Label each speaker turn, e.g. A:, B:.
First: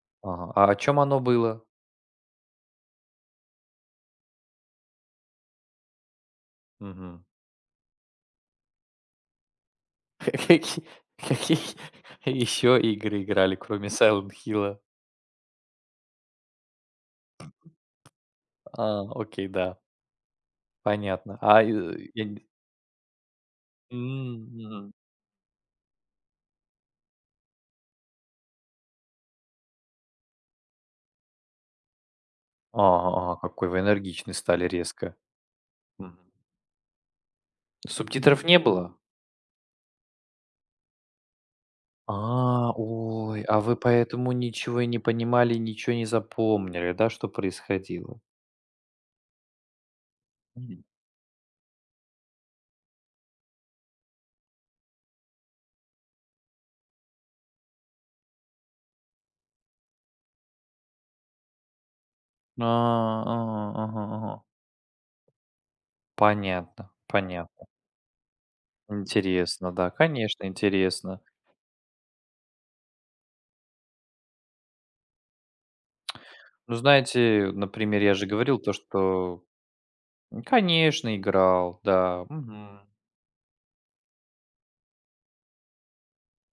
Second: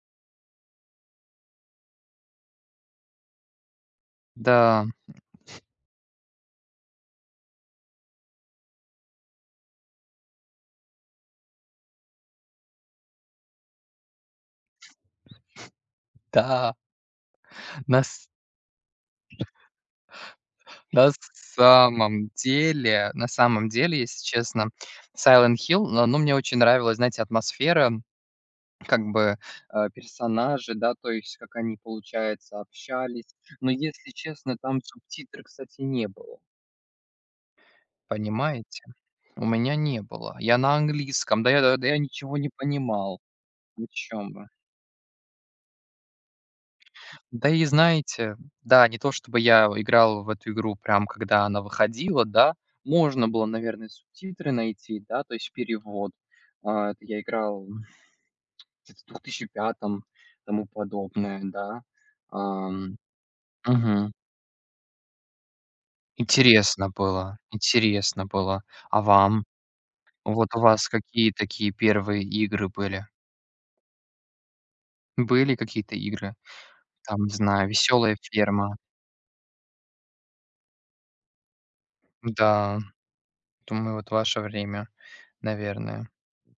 A: Ага, а о чём оно было?
B: Да.
A: Мгм. Каки какие еще игры играли кроме "Сайлент Хилла"?
B: Да. Нас
A: А, окей, да.
B: Нас
A: Понятно, а, и, я
B: самом
A: не
B: деле на самом деле, если честно,
A: Мгм.
B: "Сайлент Хилл", но оно мне очень нравилась, знаете, атмосфера, как бы, э, персонажи, да, то есть, как они, получается, общались,
A: А, какой
B: но,
A: вы
B: если
A: энергичный
B: честно,
A: стали
B: там
A: резко.
B: субтитры, кстати, не
A: Мгм.
B: было.
A: Субтитров не
B: Понимаете?
A: было?
B: У меня не было. Я на английском. Да я да я ничего не
A: А,
B: понимал,
A: ой, а вы
B: о
A: поэтому
B: чём вы?
A: ничего и не понимали и ничего не запомнили, да, что
B: Да, и
A: происходило?
B: знаете да, не то чтобы я, о, играл в эту игру
A: Мгм.
B: прям когда она выходила, да. Можно было, наверное, субтитры найти, да, то есть перевод, а я играл Где-то в 2005 году, тому подобное, да.
A: А,
B: Ам,
A: ага ага
B: мгм.
A: ага.
B: Интересно
A: Понятно,
B: было
A: понятно.
B: интересно было. А вам?
A: Интересно, да, конечно,
B: Вот у вас
A: интересно.
B: какие такие первые игры были? Были какие-то игры?
A: Ну,
B: Там, не
A: знаете,
B: знаю,
A: например, я
B: "Весёлая
A: же говорил то,
B: ферма".
A: что Н, конечно, играл, да.
B: М-да,
A: Мгм.
B: думаю, вот ваше время, наверное.